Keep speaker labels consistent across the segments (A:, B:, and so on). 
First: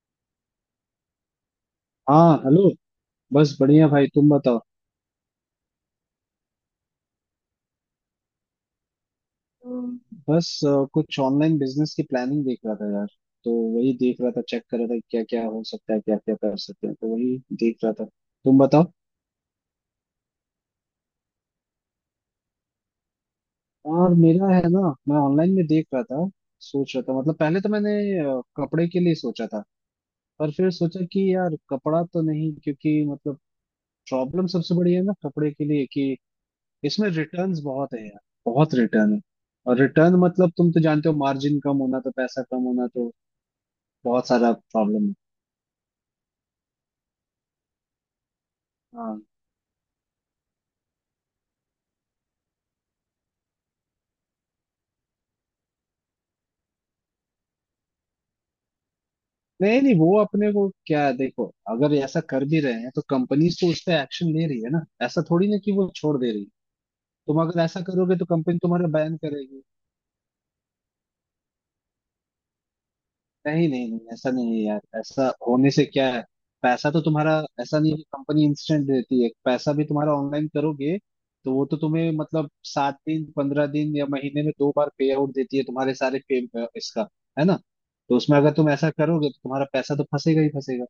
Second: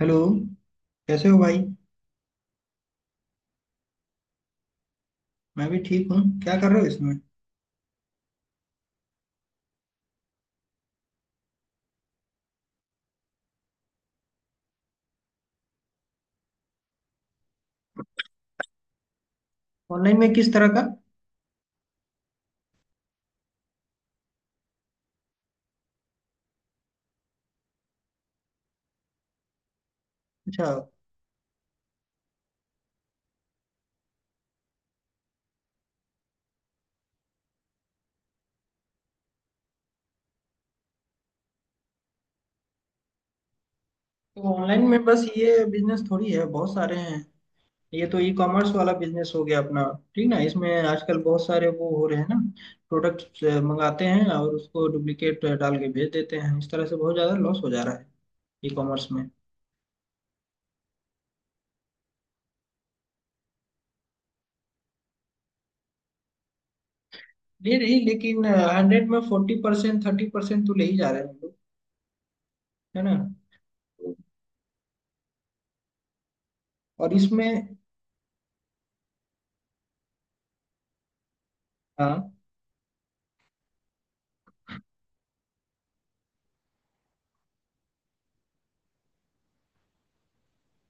A: Hello, कैसे हो भाई।
B: हाँ, हेलो। बस बढ़िया, भाई तुम बताओ।
A: मैं भी ठीक हूँ। क्या कर रहे हो इसमें।
B: हम्म। बस कुछ ऑनलाइन बिजनेस की प्लानिंग देख रहा था यार। तो वही देख रहा था, चेक कर रहा था क्या क्या हो सकता है, क्या क्या कर सकते हैं, तो वही देख रहा था। तुम बताओ।
A: ऑनलाइन में किस तरह का।
B: और मेरा है ना, मैं ऑनलाइन में देख रहा था, सोच रहा था। मतलब पहले तो मैंने कपड़े के लिए सोचा था, पर
A: अच्छा।
B: फिर सोचा कि यार कपड़ा तो नहीं, क्योंकि मतलब प्रॉब्लम सबसे बड़ी है ना कपड़े के लिए कि इसमें रिटर्न्स बहुत है यार। बहुत रिटर्न है। और रिटर्न मतलब तुम तो जानते हो, मार्जिन कम होना तो पैसा कम होना, तो बहुत
A: तो
B: सारा
A: ऑनलाइन में
B: प्रॉब्लम है।
A: बस ये बिजनेस थोड़ी है, बहुत सारे हैं। ये तो ई कॉमर्स वाला
B: हाँ।
A: बिजनेस हो गया अपना। ठीक ना, इसमें आजकल बहुत सारे वो हो रहे हैं ना। प्रोडक्ट मंगाते हैं और उसको डुप्लीकेट डाल के भेज देते हैं, इस तरह से बहुत ज़्यादा लॉस हो जा रहा है ई कॉमर्स में।
B: नहीं नहीं, वो अपने को क्या है, देखो अगर ऐसा कर भी रहे हैं तो कंपनीज तो उस पर एक्शन ले रही है ना, ऐसा थोड़ी ना कि वो छोड़ दे रही है। तुम अगर
A: ले
B: ऐसा
A: रही,
B: करोगे तो
A: लेकिन
B: कंपनी तुम्हारा
A: 100
B: बैन
A: में फोर्टी
B: करेगी।
A: परसेंट 30% तो ले ही जा रहे हैं हम लोग, है ना।
B: नहीं नहीं नहीं, ऐसा नहीं है यार। ऐसा होने से क्या है, पैसा तो
A: और
B: तुम्हारा।
A: इसमें।
B: ऐसा नहीं है कि कंपनी इंस्टेंट देती है, पैसा भी तुम्हारा ऑनलाइन करोगे तो वो तो तुम्हें
A: हाँ।
B: मतलब 7 दिन 15 दिन या महीने में 2 बार पे आउट देती है, तुम्हारे सारे पे इसका। है ना। तो उसमें अगर तुम ऐसा करोगे तो तुम्हारा पैसा तो फंसेगा ही फंसेगा।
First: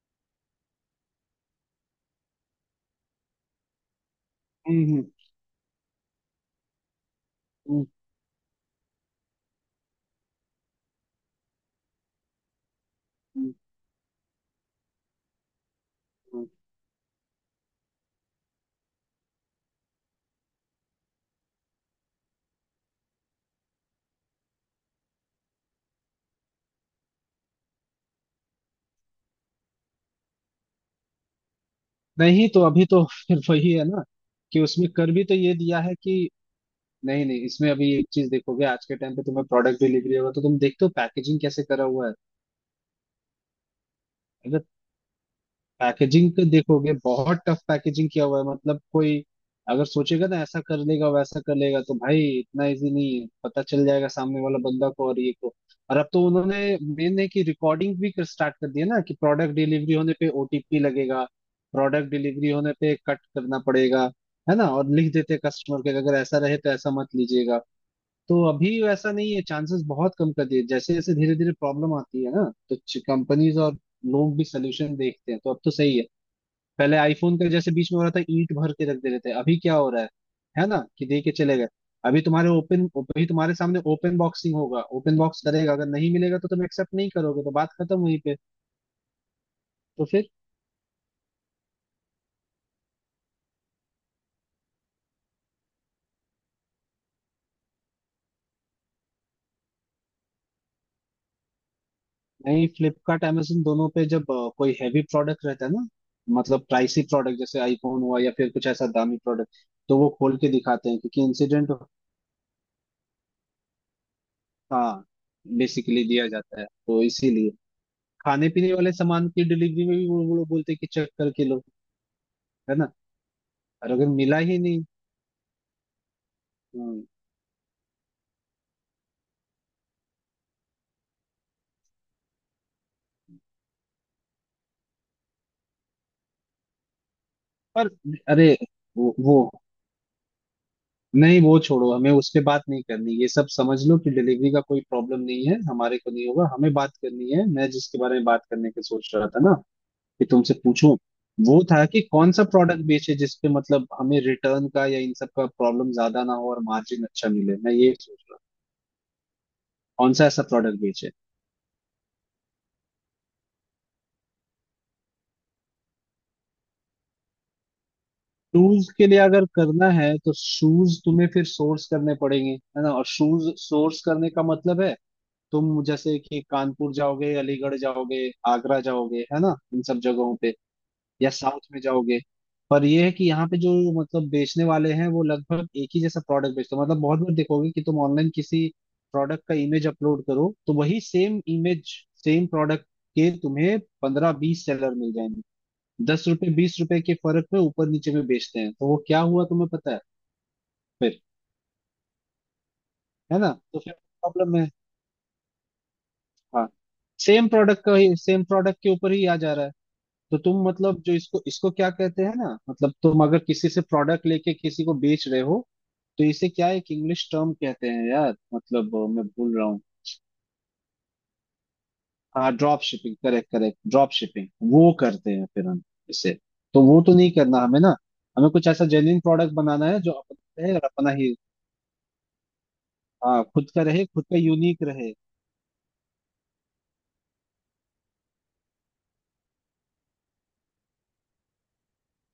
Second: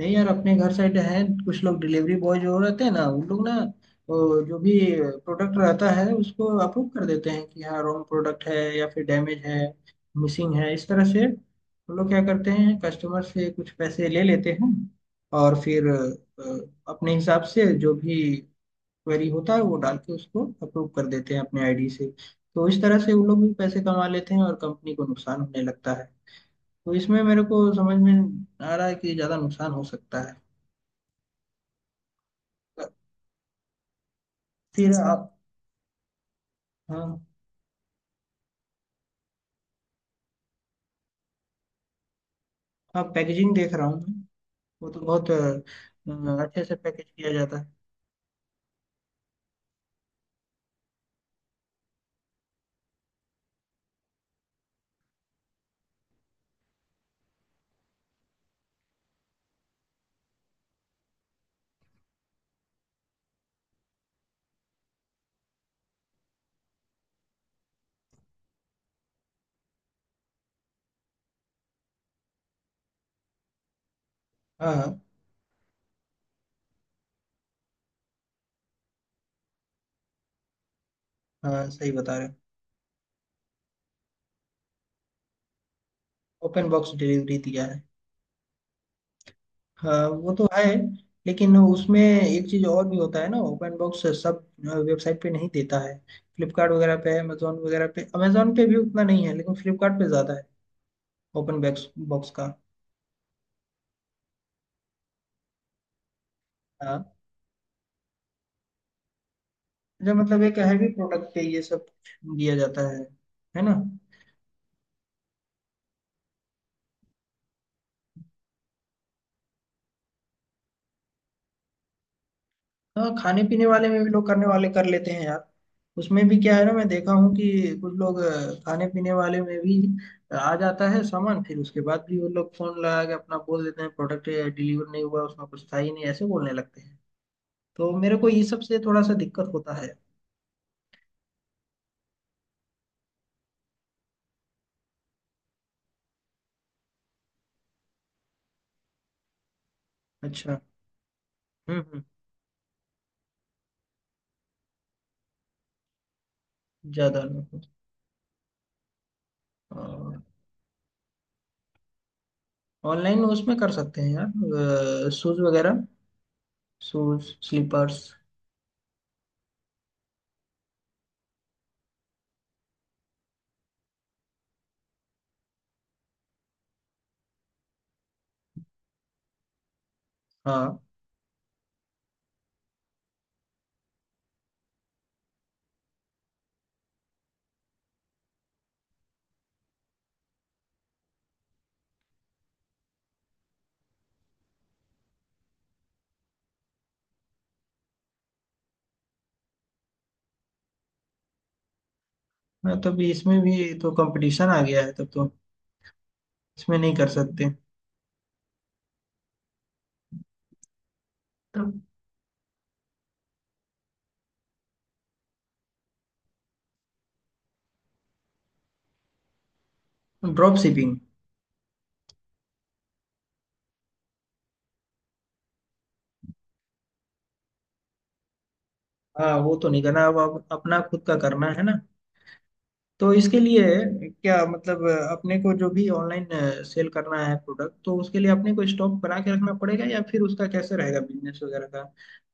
A: नहीं यार, अपने घर साइड है, कुछ लोग डिलीवरी बॉय जो रहते हैं ना उन लोग ना, वो जो भी
B: हम्म।
A: प्रोडक्ट रहता है उसको अप्रूव कर देते हैं कि हाँ
B: हम्म,
A: रॉन्ग प्रोडक्ट है या फिर डैमेज है मिसिंग है। इस तरह से वो लोग क्या करते हैं, कस्टमर से
B: हम्म,
A: कुछ पैसे ले लेते हैं। और फिर
B: हम्म।
A: अपने हिसाब से जो भी क्वेरी होता है वो डाल के उसको अप्रूव कर देते हैं अपने आईडी से। तो इस तरह से वो लोग भी पैसे कमा लेते हैं और कंपनी को नुकसान होने लगता है। तो इसमें मेरे को समझ में आ रहा है कि ज़्यादा नुकसान हो सकता है।
B: नहीं तो अभी तो फिर वही है ना, कि उसमें
A: फिर
B: कर भी
A: आप।
B: तो ये दिया है कि
A: हाँ।
B: नहीं नहीं। इसमें अभी एक चीज देखोगे, आज के टाइम पे तुम्हें प्रोडक्ट डिलीवरी होगा तो तुम देखते हो पैकेजिंग कैसे करा हुआ
A: हाँ, पैकेजिंग देख रहा हूँ मैं।
B: है।
A: वो तो बहुत
B: पैकेजिंग को
A: अच्छे से
B: देखोगे
A: पैकेज किया
B: बहुत
A: जाता
B: टफ
A: है।
B: पैकेजिंग किया हुआ है। मतलब कोई अगर सोचेगा ना, ऐसा कर लेगा वैसा कर लेगा, तो भाई इतना इजी नहीं है, पता चल जाएगा सामने वाला बंदा को। और ये को और अब तो उन्होंने मेन है कि रिकॉर्डिंग भी कर स्टार्ट कर दिया ना, कि प्रोडक्ट डिलीवरी होने पे ओटीपी लगेगा। प्रोडक्ट डिलीवरी होने पे कट करना पड़ेगा। है ना। और लिख देते कस्टमर के अगर ऐसा रहे तो ऐसा मत लीजिएगा। तो अभी वैसा नहीं है, चांसेस बहुत कम कर दिए। जैसे जैसे धीरे धीरे प्रॉब्लम आती है ना तो कंपनीज और लोग भी
A: हाँ
B: सोल्यूशन
A: हाँ।
B: देखते हैं, तो अब तो सही है। पहले आईफोन का जैसे बीच में हो रहा था, ईंट भर के रख दे रहे थे। अभी क्या हो रहा है ना, कि दे के चले गए।
A: हाँ, सही बता
B: अभी
A: रहे हो।
B: तुम्हारे ओपन, अभी तुम्हारे सामने ओपन बॉक्सिंग होगा, ओपन बॉक्स करेगा, अगर नहीं मिलेगा तो तुम
A: ओपन बॉक्स
B: एक्सेप्ट नहीं
A: डिलीवरी
B: करोगे, तो
A: दिया
B: बात
A: है।
B: खत्म वहीं पे।
A: हाँ
B: तो फिर
A: वो तो है। लेकिन उसमें एक चीज़ और भी होता है ना, ओपन बॉक्स सब वेबसाइट पे नहीं देता है। फ्लिपकार्ट वगैरह पे, अमेजोन वगैरह पे, अमेजोन पे भी उतना नहीं है लेकिन फ्लिपकार्ट पे ज़्यादा है। ओपन बॉक्स बॉक्स का।
B: नहीं, फ्लिपकार्ट अमेजन दोनों पे जब कोई हैवी प्रोडक्ट रहता है ना, मतलब प्राइसी
A: हाँ।
B: प्रोडक्ट जैसे आईफोन हुआ या फिर कुछ ऐसा दामी प्रोडक्ट, तो वो
A: अच्छा,
B: खोल
A: मतलब
B: के
A: एक हैवी
B: दिखाते हैं क्योंकि
A: प्रोडक्ट पे ये
B: इंसिडेंट।
A: सब दिया जाता है ना।
B: हाँ, बेसिकली दिया जाता है। तो इसीलिए खाने पीने वाले सामान की डिलीवरी में भी वो लोग बोलते हैं कि चेक करके लो। है ना।
A: हाँ, खाने पीने वाले
B: और
A: में
B: अगर
A: भी लोग
B: मिला
A: करने
B: ही
A: वाले
B: नहीं।
A: कर लेते हैं यार। उसमें भी क्या है ना, मैं
B: हम्म,
A: देखा हूँ कि कुछ लोग खाने पीने वाले में भी आ जाता है सामान, फिर उसके बाद भी वो लोग फोन लगा के अपना बोल देते हैं प्रोडक्ट डिलीवर नहीं हुआ, उसमें कुछ था ही नहीं, ऐसे बोलने लगते हैं।
B: पर
A: तो मेरे को ये
B: अरे
A: सब से थोड़ा सा
B: वो,
A: दिक्कत
B: वो
A: होता है।
B: नहीं, वो छोड़ो, हमें उस पे बात नहीं करनी। ये सब समझ लो कि डिलीवरी का कोई प्रॉब्लम नहीं है, हमारे को नहीं होगा। हमें बात करनी है, मैं जिसके बारे में बात करने की सोच रहा था ना कि तुमसे
A: अच्छा।
B: पूछूं, वो था कि
A: हम्म।
B: कौन सा प्रोडक्ट बेचे जिसपे मतलब हमें रिटर्न का या इन सब का प्रॉब्लम ज्यादा ना हो और मार्जिन
A: ज्यादा
B: अच्छा मिले।
A: लोग
B: मैं ये सोच रहा हूँ कौन सा ऐसा प्रोडक्ट बेचे।
A: ऑनलाइन उसमें कर सकते हैं यार, शूज वगैरह, शूज स्लीपर्स।
B: शूज के लिए अगर करना है तो शूज तुम्हें फिर सोर्स करने पड़ेंगे है ना, और शूज सोर्स करने का मतलब है तुम जैसे कि कानपुर जाओगे, अलीगढ़ जाओगे, आगरा जाओगे, है ना, इन सब जगहों पे
A: हाँ।
B: या साउथ में जाओगे। पर यह है कि यहाँ पे जो मतलब बेचने वाले हैं वो लगभग एक ही जैसा प्रोडक्ट बेचते हैं। मतलब बहुत बार देखोगे कि तुम ऑनलाइन किसी प्रोडक्ट का इमेज अपलोड करो तो वही सेम इमेज, सेम प्रोडक्ट के तुम्हें 15-20 सेलर मिल जाएंगे। ₹10 ₹20 के फर्क में ऊपर नीचे में बेचते हैं। तो वो क्या हुआ तुम्हें पता है फिर।
A: हाँ, तब
B: है
A: इसमें
B: ना।
A: भी
B: तो
A: तो
B: फिर
A: कंपटीशन
B: प्रॉब्लम
A: आ
B: है।
A: गया है, तब तो
B: हाँ,
A: इसमें नहीं कर
B: सेम
A: सकते।
B: प्रोडक्ट का ही सेम प्रोडक्ट के ऊपर ही आ जा रहा है। तो तुम मतलब जो इसको इसको क्या कहते हैं ना, मतलब तुम अगर किसी से प्रोडक्ट लेके किसी को बेच रहे हो तो इसे क्या एक इंग्लिश टर्म कहते हैं यार, मतलब मैं भूल रहा हूँ।
A: Drop shipping.
B: हाँ drop shipping, correct correct, drop shipping. वो करते हैं फिर हम इसे। तो वो तो नहीं करना हमें ना, हमें कुछ ऐसा जेन्युइन
A: हाँ
B: प्रोडक्ट
A: वो तो नहीं
B: बनाना है
A: करना,
B: जो
A: अब
B: अपना रहे
A: अपना
B: और
A: खुद
B: अपना
A: का
B: ही।
A: करना है ना। तो इसके
B: हाँ
A: लिए
B: खुद का रहे, खुद
A: क्या
B: का
A: मतलब
B: यूनिक रहे।
A: अपने को जो भी ऑनलाइन सेल करना है प्रोडक्ट, तो उसके लिए अपने को स्टॉक बना के रखना पड़ेगा, या फिर उसका कैसे रहेगा बिजनेस वगैरह का,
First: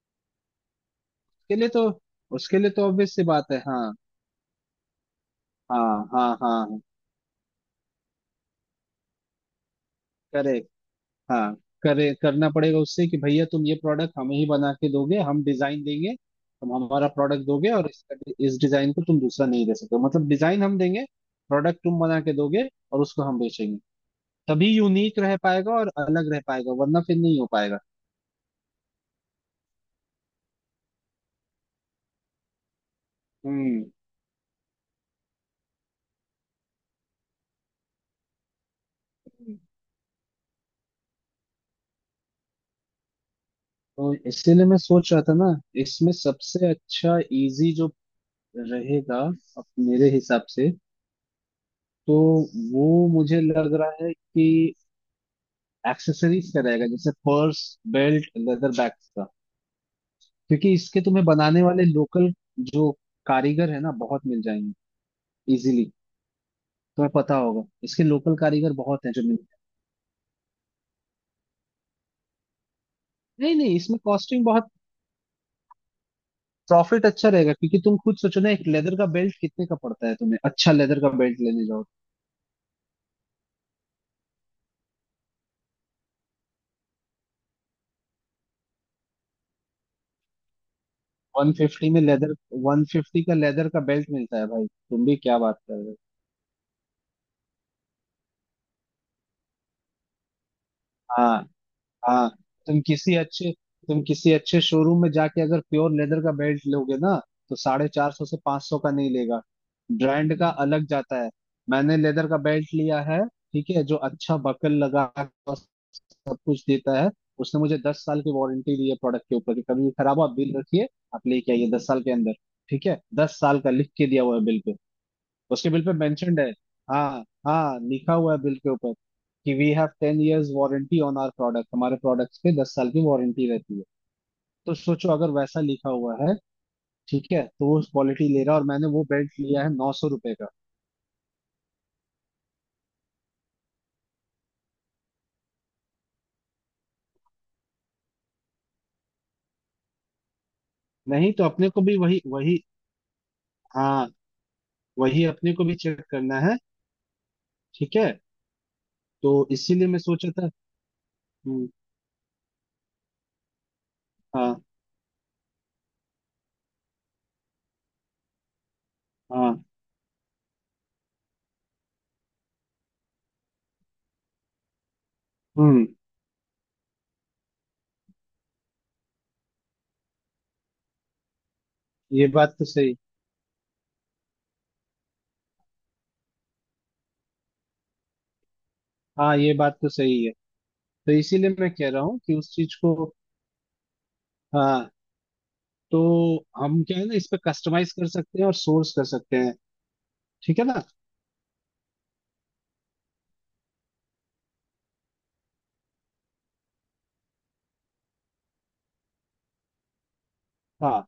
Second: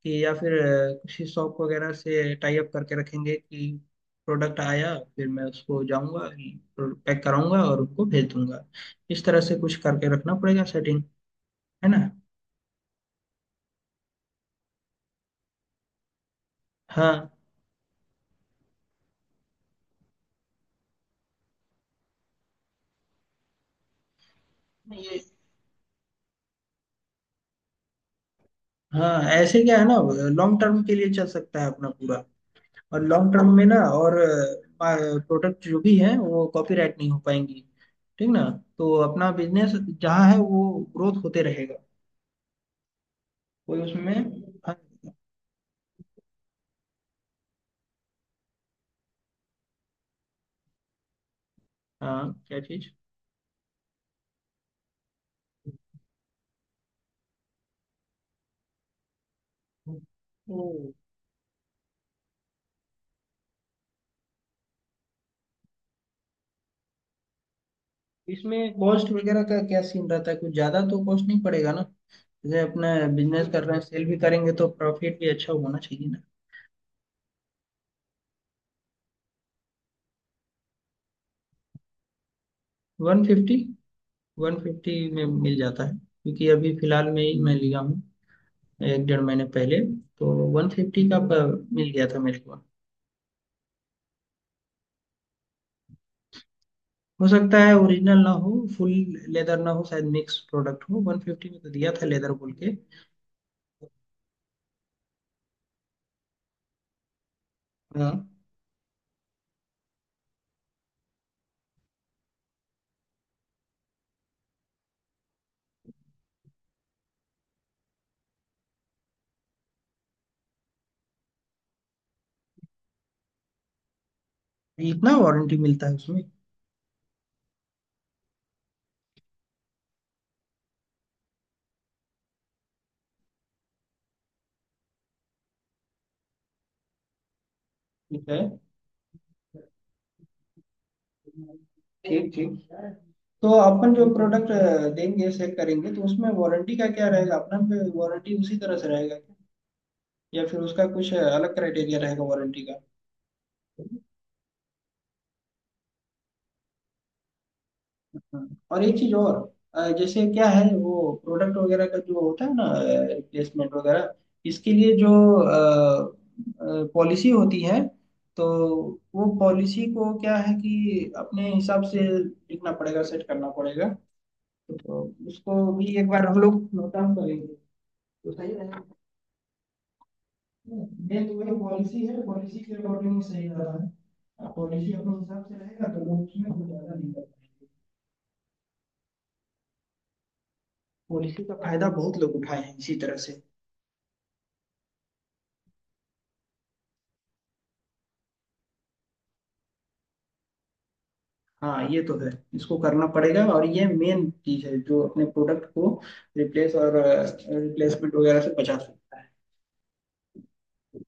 A: कि या फिर किसी शॉप
B: उसके लिए तो,
A: वगैरह से टाई
B: उसके
A: अप
B: लिए तो
A: करके
B: ऑब्वियस सी
A: रखेंगे
B: बात है।
A: कि
B: हाँ
A: प्रोडक्ट आया फिर मैं उसको
B: हाँ
A: जाऊंगा
B: हाँ हाँ।
A: पैक कराऊंगा और उनको भेज दूंगा, इस तरह से कुछ करके रखना पड़ेगा
B: करेक्ट।
A: सेटिंग,
B: हाँ
A: है ना।
B: करे करना पड़ेगा उससे कि भैया तुम ये प्रोडक्ट हमें ही बना के दोगे, हम डिजाइन देंगे, तुम हमारा
A: हाँ
B: प्रोडक्ट दोगे और इसका इस डिजाइन को तुम दूसरा नहीं दे सकते, मतलब डिजाइन हम देंगे, प्रोडक्ट तुम बना के दोगे, और उसको हम बेचेंगे। तभी यूनिक
A: ये।
B: रह पाएगा और अलग रह पाएगा, वरना फिर नहीं हो पाएगा।
A: हाँ, ऐसे क्या है ना, लॉन्ग टर्म के लिए चल सकता है अपना पूरा। और लॉन्ग टर्म में ना,
B: हम्म।
A: और प्रोडक्ट जो भी है वो कॉपीराइट नहीं हो पाएंगी। ठीक ना। तो अपना बिजनेस जहाँ है वो ग्रोथ होते रहेगा, कोई
B: तो
A: उसमें
B: इसीलिए मैं
A: फंस- नहीं।
B: सोच रहा था ना, इसमें सबसे अच्छा इजी जो रहेगा अब मेरे हिसाब से, तो
A: हाँ, क्या चीज।
B: वो मुझे लग रहा है कि एक्सेसरीज का रहेगा, जैसे पर्स, बेल्ट, लेदर बैग का।
A: तो
B: क्योंकि इसके तुम्हें बनाने वाले लोकल जो कारीगर है ना, बहुत मिल जाएंगे इजीली। तुम्हें पता होगा इसके लोकल
A: इसमें
B: कारीगर बहुत
A: कॉस्ट
B: हैं जो मिल।
A: वगैरह का क्या सीन रहता है, कुछ ज्यादा तो कॉस्ट नहीं पड़ेगा ना, जैसे अपना बिजनेस
B: नहीं
A: कर
B: नहीं,
A: रहे हैं
B: इसमें
A: सेल भी
B: कॉस्टिंग
A: करेंगे तो
B: बहुत,
A: प्रॉफिट भी अच्छा होना चाहिए ना।
B: प्रॉफिट अच्छा रहेगा। क्योंकि तुम खुद सोचो ना, एक लेदर का बेल्ट कितने का पड़ता है, तुम्हें अच्छा लेदर का बेल्ट लेने जाओ।
A: 150। 150 में मिल जाता है, क्योंकि अभी फिलहाल में ही मैं लिया हूँ, एक डेढ़ महीने पहले, तो 150 का
B: वन
A: मिल
B: फिफ्टी में
A: गया था
B: लेदर,
A: मेरे को।
B: 150 का लेदर का बेल्ट मिलता है भाई, तुम भी क्या बात कर रहे हो।
A: हो सकता है ओरिजिनल ना हो, फुल लेदर ना हो, शायद मिक्स प्रोडक्ट हो, वन
B: हाँ
A: फिफ्टी में तो दिया था
B: हाँ।
A: लेदर बोल के।
B: तुम किसी अच्छे, तुम किसी अच्छे शोरूम में जाके अगर प्योर लेदर का बेल्ट लोगे ना, तो साढ़े
A: हाँ।
B: चार सौ से 500 का नहीं लेगा। ब्रांड का अलग जाता है। मैंने लेदर का बेल्ट लिया है, ठीक है, जो अच्छा बकल लगा और सब कुछ देता है। उसने मुझे 10 साल की वारंटी दी है प्रोडक्ट के ऊपर, कि कभी भी खराब हो आप बिल रखिए, आप लेके आइए 10 साल के अंदर। ठीक है, 10 साल का लिख के दिया हुआ है बिल पे।
A: इतना वारंटी
B: उसके बिल
A: मिलता
B: पे
A: है उसमें।
B: मेंशन्ड है, हाँ हाँ, लिखा हुआ है बिल के ऊपर कि we have 10 years warranty on our product, हमारे प्रोडक्ट्स पे 10 साल की वारंटी रहती है। तो सोचो अगर वैसा लिखा हुआ है, ठीक है, तो वो
A: ठीक
B: क्वालिटी
A: है।
B: ले रहा है। और मैंने वो बेल्ट लिया है ₹900 का।
A: ठीक ठीक। तो अपन जो प्रोडक्ट देंगे सेल करेंगे तो उसमें वारंटी का क्या रहेगा अपना, वारंटी उसी तरह से रहेगा क्या, या फिर उसका कुछ
B: नहीं तो
A: अलग
B: अपने को भी
A: क्राइटेरिया
B: वही
A: रहेगा
B: वही,
A: वारंटी का।
B: हाँ वही अपने को भी चेक करना है। ठीक है,
A: हाँ, और एक चीज
B: तो
A: और
B: इसीलिए मैं
A: जैसे
B: सोचा
A: क्या
B: था।
A: है वो प्रोडक्ट
B: हम्म,
A: वगैरह का जो होता है ना, रिप्लेसमेंट वगैरह,
B: हाँ।
A: इसके लिए जो पॉलिसी होती है, तो वो
B: हाँ।
A: पॉलिसी को क्या है कि अपने हिसाब से लिखना पड़ेगा सेट करना पड़ेगा, तो उसको
B: हम्म।
A: भी एक बार हम लोग नोट डाउन करेंगे तो सही रहेगा। मेन तो वही पॉलिसी है,
B: ये बात
A: पॉलिसी
B: तो
A: के
B: सही।
A: अकॉर्डिंग सही रहा है, पॉलिसी अपने हिसाब से रहेगा तो लोग उसमें कुछ ज्यादा नहीं कर पाएंगे।
B: हाँ ये बात तो सही है। तो
A: पॉलिसी
B: इसीलिए
A: का
B: मैं
A: फायदा
B: कह रहा
A: बहुत
B: हूँ कि
A: लोग
B: उस
A: उठाए
B: चीज
A: हैं
B: को,
A: इसी तरह से।
B: हाँ, तो हम क्या है ना इस पे कस्टमाइज कर सकते हैं और सोर्स कर सकते हैं। ठीक है ना।
A: हाँ ये तो है, इसको करना पड़ेगा और ये मेन चीज है जो अपने प्रोडक्ट को रिप्लेस और रिप्लेसमेंट वगैरह से बचा सकता है।
B: हाँ,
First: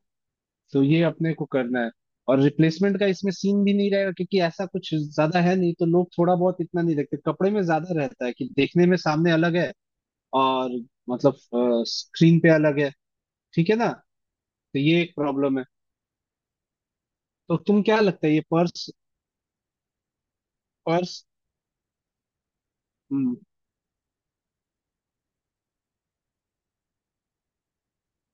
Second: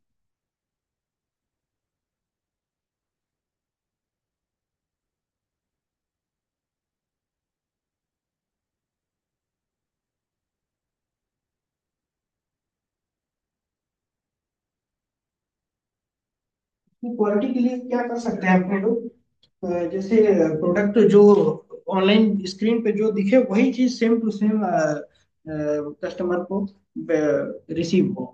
B: तो ये अपने को करना है। और रिप्लेसमेंट का इसमें सीन भी नहीं रहेगा क्योंकि ऐसा कुछ ज्यादा है नहीं, तो लोग थोड़ा बहुत इतना नहीं देखते। कपड़े में ज्यादा रहता है कि देखने में सामने अलग है और मतलब स्क्रीन पे अलग है। ठीक है ना। तो ये एक प्रॉब्लम है।
A: क्वालिटी
B: तो
A: के लिए
B: तुम क्या
A: क्या कर
B: लगता है ये
A: सकते हैं अपने
B: पर्स,
A: लोग। जैसे प्रोडक्ट जो
B: पर्स
A: ऑनलाइन स्क्रीन पे जो दिखे वही चीज सेम टू सेम कस्टमर को रिसीव हो,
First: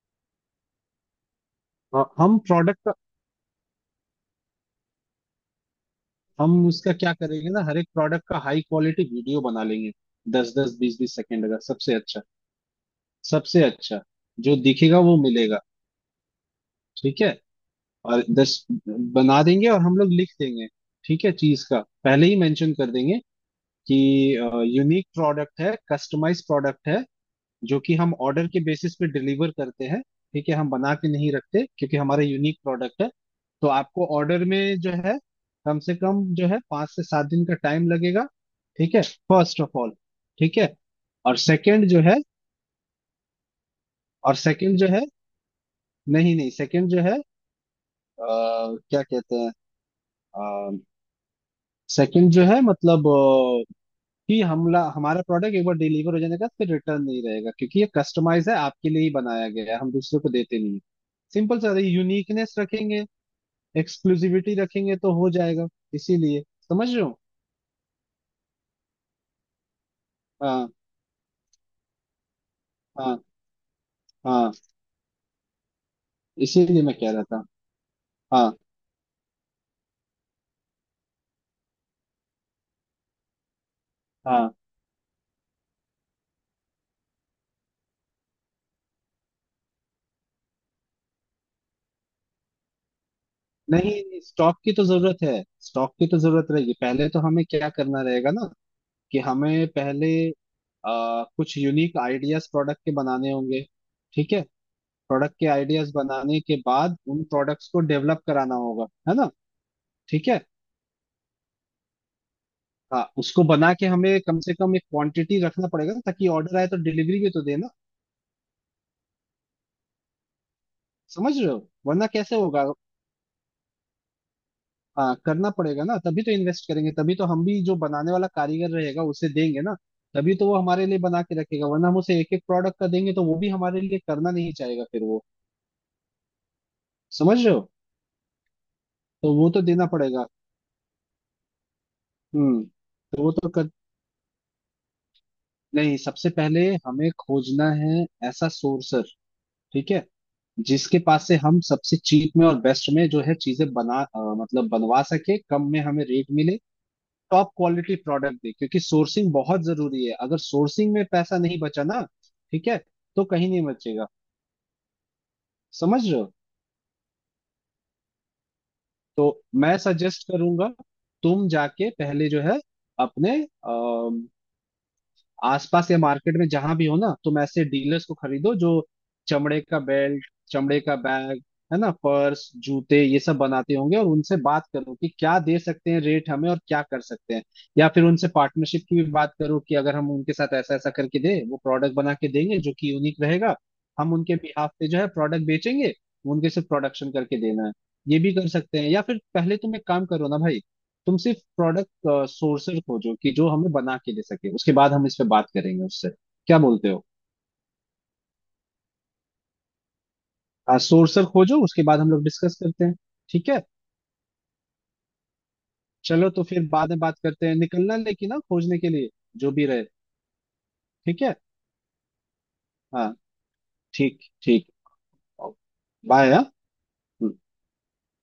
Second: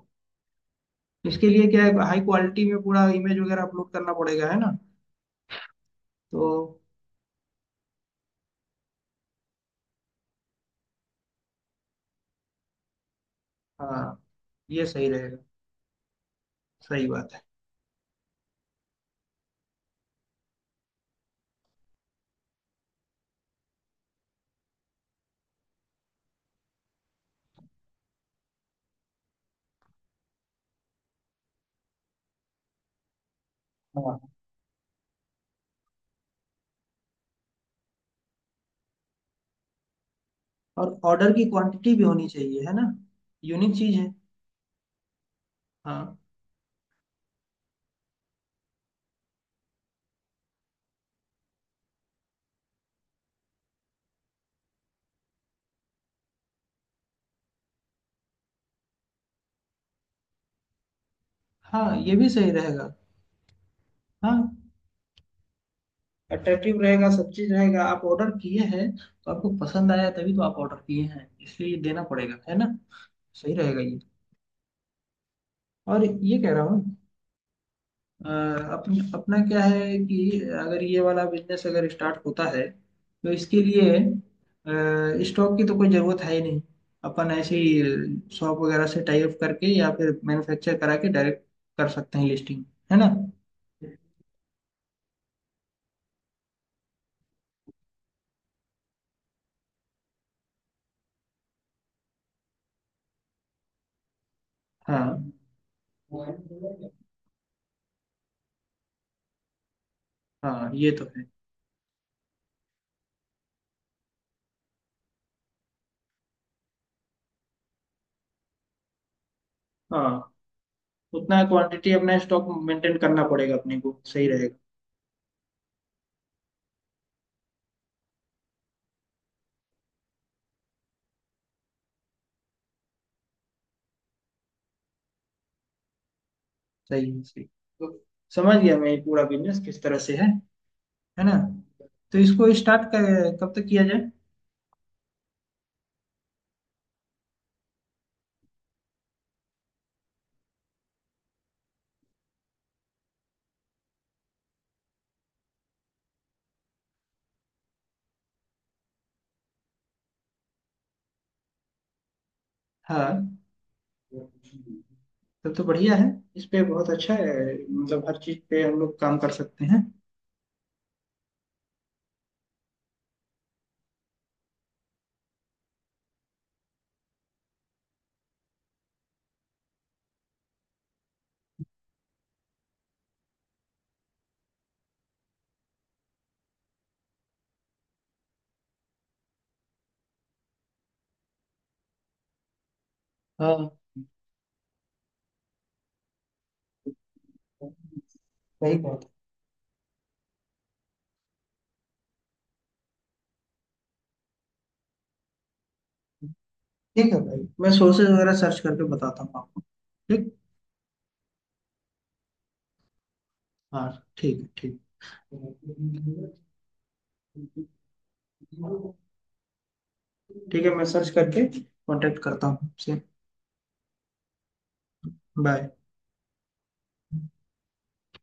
A: इसके लिए क्या है, हाई
B: हम
A: क्वालिटी
B: प्रोडक्ट
A: में
B: का,
A: पूरा इमेज वगैरह अपलोड करना पड़ेगा है ना,
B: हम
A: तो।
B: उसका क्या करेंगे ना, हर एक प्रोडक्ट का हाई क्वालिटी वीडियो बना लेंगे, 10-10, 20-20 सेकंड का, सबसे अच्छा, सबसे अच्छा।
A: हाँ
B: जो
A: ये
B: दिखेगा
A: सही
B: वो
A: रहेगा,
B: मिलेगा।
A: सही
B: ठीक
A: बात
B: है,
A: है।
B: और दस बना देंगे और हम लोग लिख देंगे। ठीक है, चीज का पहले ही मेंशन कर देंगे कि यूनिक प्रोडक्ट है, कस्टमाइज प्रोडक्ट है जो कि हम ऑर्डर के बेसिस पे डिलीवर करते हैं। ठीक है, हम बना के नहीं रखते क्योंकि हमारा यूनिक प्रोडक्ट है। तो आपको
A: हाँ।
B: ऑर्डर में जो है, कम से कम जो है 5 से 7 दिन का टाइम लगेगा। ठीक है, फर्स्ट ऑफ ऑल, ठीक है।
A: और ऑर्डर
B: और
A: की
B: सेकंड
A: क्वांटिटी
B: जो
A: भी
B: है,
A: होनी चाहिए है ना, यूनिक चीज है।
B: और सेकंड जो है,
A: हाँ।
B: नहीं नहीं, सेकंड जो है, क्या कहते हैं, सेकंड जो है मतलब कि हमला हमारा प्रोडक्ट एक बार डिलीवर हो जाने का फिर रिटर्न नहीं रहेगा, क्योंकि ये कस्टमाइज है, आपके लिए ही बनाया गया है, हम दूसरे को देते नहीं। सिंपल सा है,
A: हाँ ये भी सही
B: यूनिकनेस
A: रहेगा।
B: रखेंगे, एक्सक्लूसिविटी
A: हाँ,
B: रखेंगे तो हो जाएगा। इसीलिए
A: अट्रैक्टिव
B: समझ रहे
A: रहेगा,
B: हो।
A: सब चीज रहेगा, आप ऑर्डर किए हैं तो आपको पसंद आया तभी तो आप
B: हाँ
A: ऑर्डर किए हैं, इसलिए ये देना पड़ेगा है ना।
B: हाँ
A: सही रहेगा ये।
B: हाँ।
A: और ये कह रहा हूँ
B: इसीलिए मैं कह रहा था। हाँ
A: अपन अपना क्या है कि अगर ये वाला बिजनेस अगर स्टार्ट होता है तो इसके लिए
B: हाँ।
A: स्टॉक की तो कोई ज़रूरत है ही नहीं। अपन ऐसे ही शॉप वगैरह से टाई अप करके या फिर मैन्युफैक्चर करा के डायरेक्ट कर सकते हैं लिस्टिंग, है ना।
B: नहीं, स्टॉक की तो जरूरत है। स्टॉक की तो जरूरत रहेगी, पहले तो हमें क्या करना रहेगा ना, कि हमें पहले कुछ यूनिक आइडियाज प्रोडक्ट के बनाने होंगे। ठीक है,
A: हाँ।
B: प्रोडक्ट के आइडियाज बनाने के बाद उन प्रोडक्ट्स को डेवलप कराना होगा, है ना। ठीक है।
A: हाँ ये तो है।
B: हाँ उसको बना के हमें कम से कम एक क्वांटिटी रखना पड़ेगा ना, ताकि ऑर्डर आए तो डिलीवरी भी तो देना।
A: हाँ,
B: समझ
A: उतना
B: रहे हो,
A: क्वांटिटी
B: वरना
A: अपना
B: कैसे
A: स्टॉक
B: होगा।
A: मेंटेन करना पड़ेगा अपने को सही रहेगा।
B: हाँ करना पड़ेगा ना, तभी तो इन्वेस्ट करेंगे, तभी तो हम भी जो बनाने वाला कारीगर रहेगा उसे देंगे ना, तभी तो वो हमारे लिए बना के रखेगा। वरना हम उसे एक एक प्रोडक्ट का देंगे तो वो भी हमारे लिए करना नहीं चाहेगा फिर वो।
A: सही है
B: समझ
A: सही
B: रहे हो,
A: तो, समझ गया मैं ये पूरा
B: तो वो
A: बिजनेस
B: तो
A: किस
B: देना
A: तरह से
B: पड़ेगा।
A: है ना। तो इसको
B: हम्म।
A: स्टार्ट
B: तो वो
A: कर
B: तो
A: कब तक
B: कर,
A: किया जाए।
B: नहीं सबसे पहले हमें खोजना है ऐसा सोर्सर। ठीक है, जिसके पास से हम सबसे चीप में और बेस्ट में जो है चीजें बना मतलब बनवा सके, कम में हमें रेट मिले, टॉप क्वालिटी प्रोडक्ट दे। क्योंकि सोर्सिंग बहुत जरूरी है, अगर सोर्सिंग में पैसा नहीं बचा ना, ठीक है,
A: हाँ
B: तो कहीं नहीं बचेगा।
A: तब तो बढ़िया
B: समझ
A: है।
B: रहे हो,
A: इस पे बहुत अच्छा है, मतलब हर चीज पे हम लोग काम कर सकते
B: मैं
A: हैं।
B: सजेस्ट करूंगा तुम जाके पहले जो है अपने आसपास या मार्केट में जहां भी हो ना, तुम ऐसे डीलर्स को खरीदो जो चमड़े का बेल्ट, चमड़े का बैग, है ना पर्स जूते ये सब बनाते होंगे, और उनसे बात करो कि क्या दे सकते हैं रेट हमें और क्या कर सकते हैं। या फिर उनसे पार्टनरशिप की भी बात करो कि अगर हम उनके साथ ऐसा ऐसा करके दे वो प्रोडक्ट बना के देंगे जो कि यूनिक रहेगा,
A: हाँ,
B: हम उनके बिहाफ पे जो है प्रोडक्ट बेचेंगे, उनके सिर्फ प्रोडक्शन करके देना है। ये भी कर
A: सही
B: सकते हैं, या
A: बात
B: फिर पहले तुम एक काम करो ना भाई, तुम सिर्फ प्रोडक्ट सोर्सर खोजो कि जो हमें बना के दे सके, उसके बाद हम इस पे बात करेंगे उससे।
A: है।
B: क्या बोलते हो।
A: ठीक है भाई, मैं सोर्सेज वगैरह सर्च करके बताता हूँ आपको। ठीक।
B: सोर्सर खोजो, उसके बाद हम लोग डिस्कस करते हैं। ठीक है।
A: हाँ। ठीक है ठीक।
B: चलो तो फिर बाद में बात करते हैं, निकलना लेकिन ना खोजने के लिए जो भी रहे।
A: ठीक है, मैं सर्च
B: ठीक है।
A: करके कांटेक्ट करता हूँ आपसे।
B: हाँ। ठीक ठीक।
A: बाय।
B: बाय। हाँ। हम्म।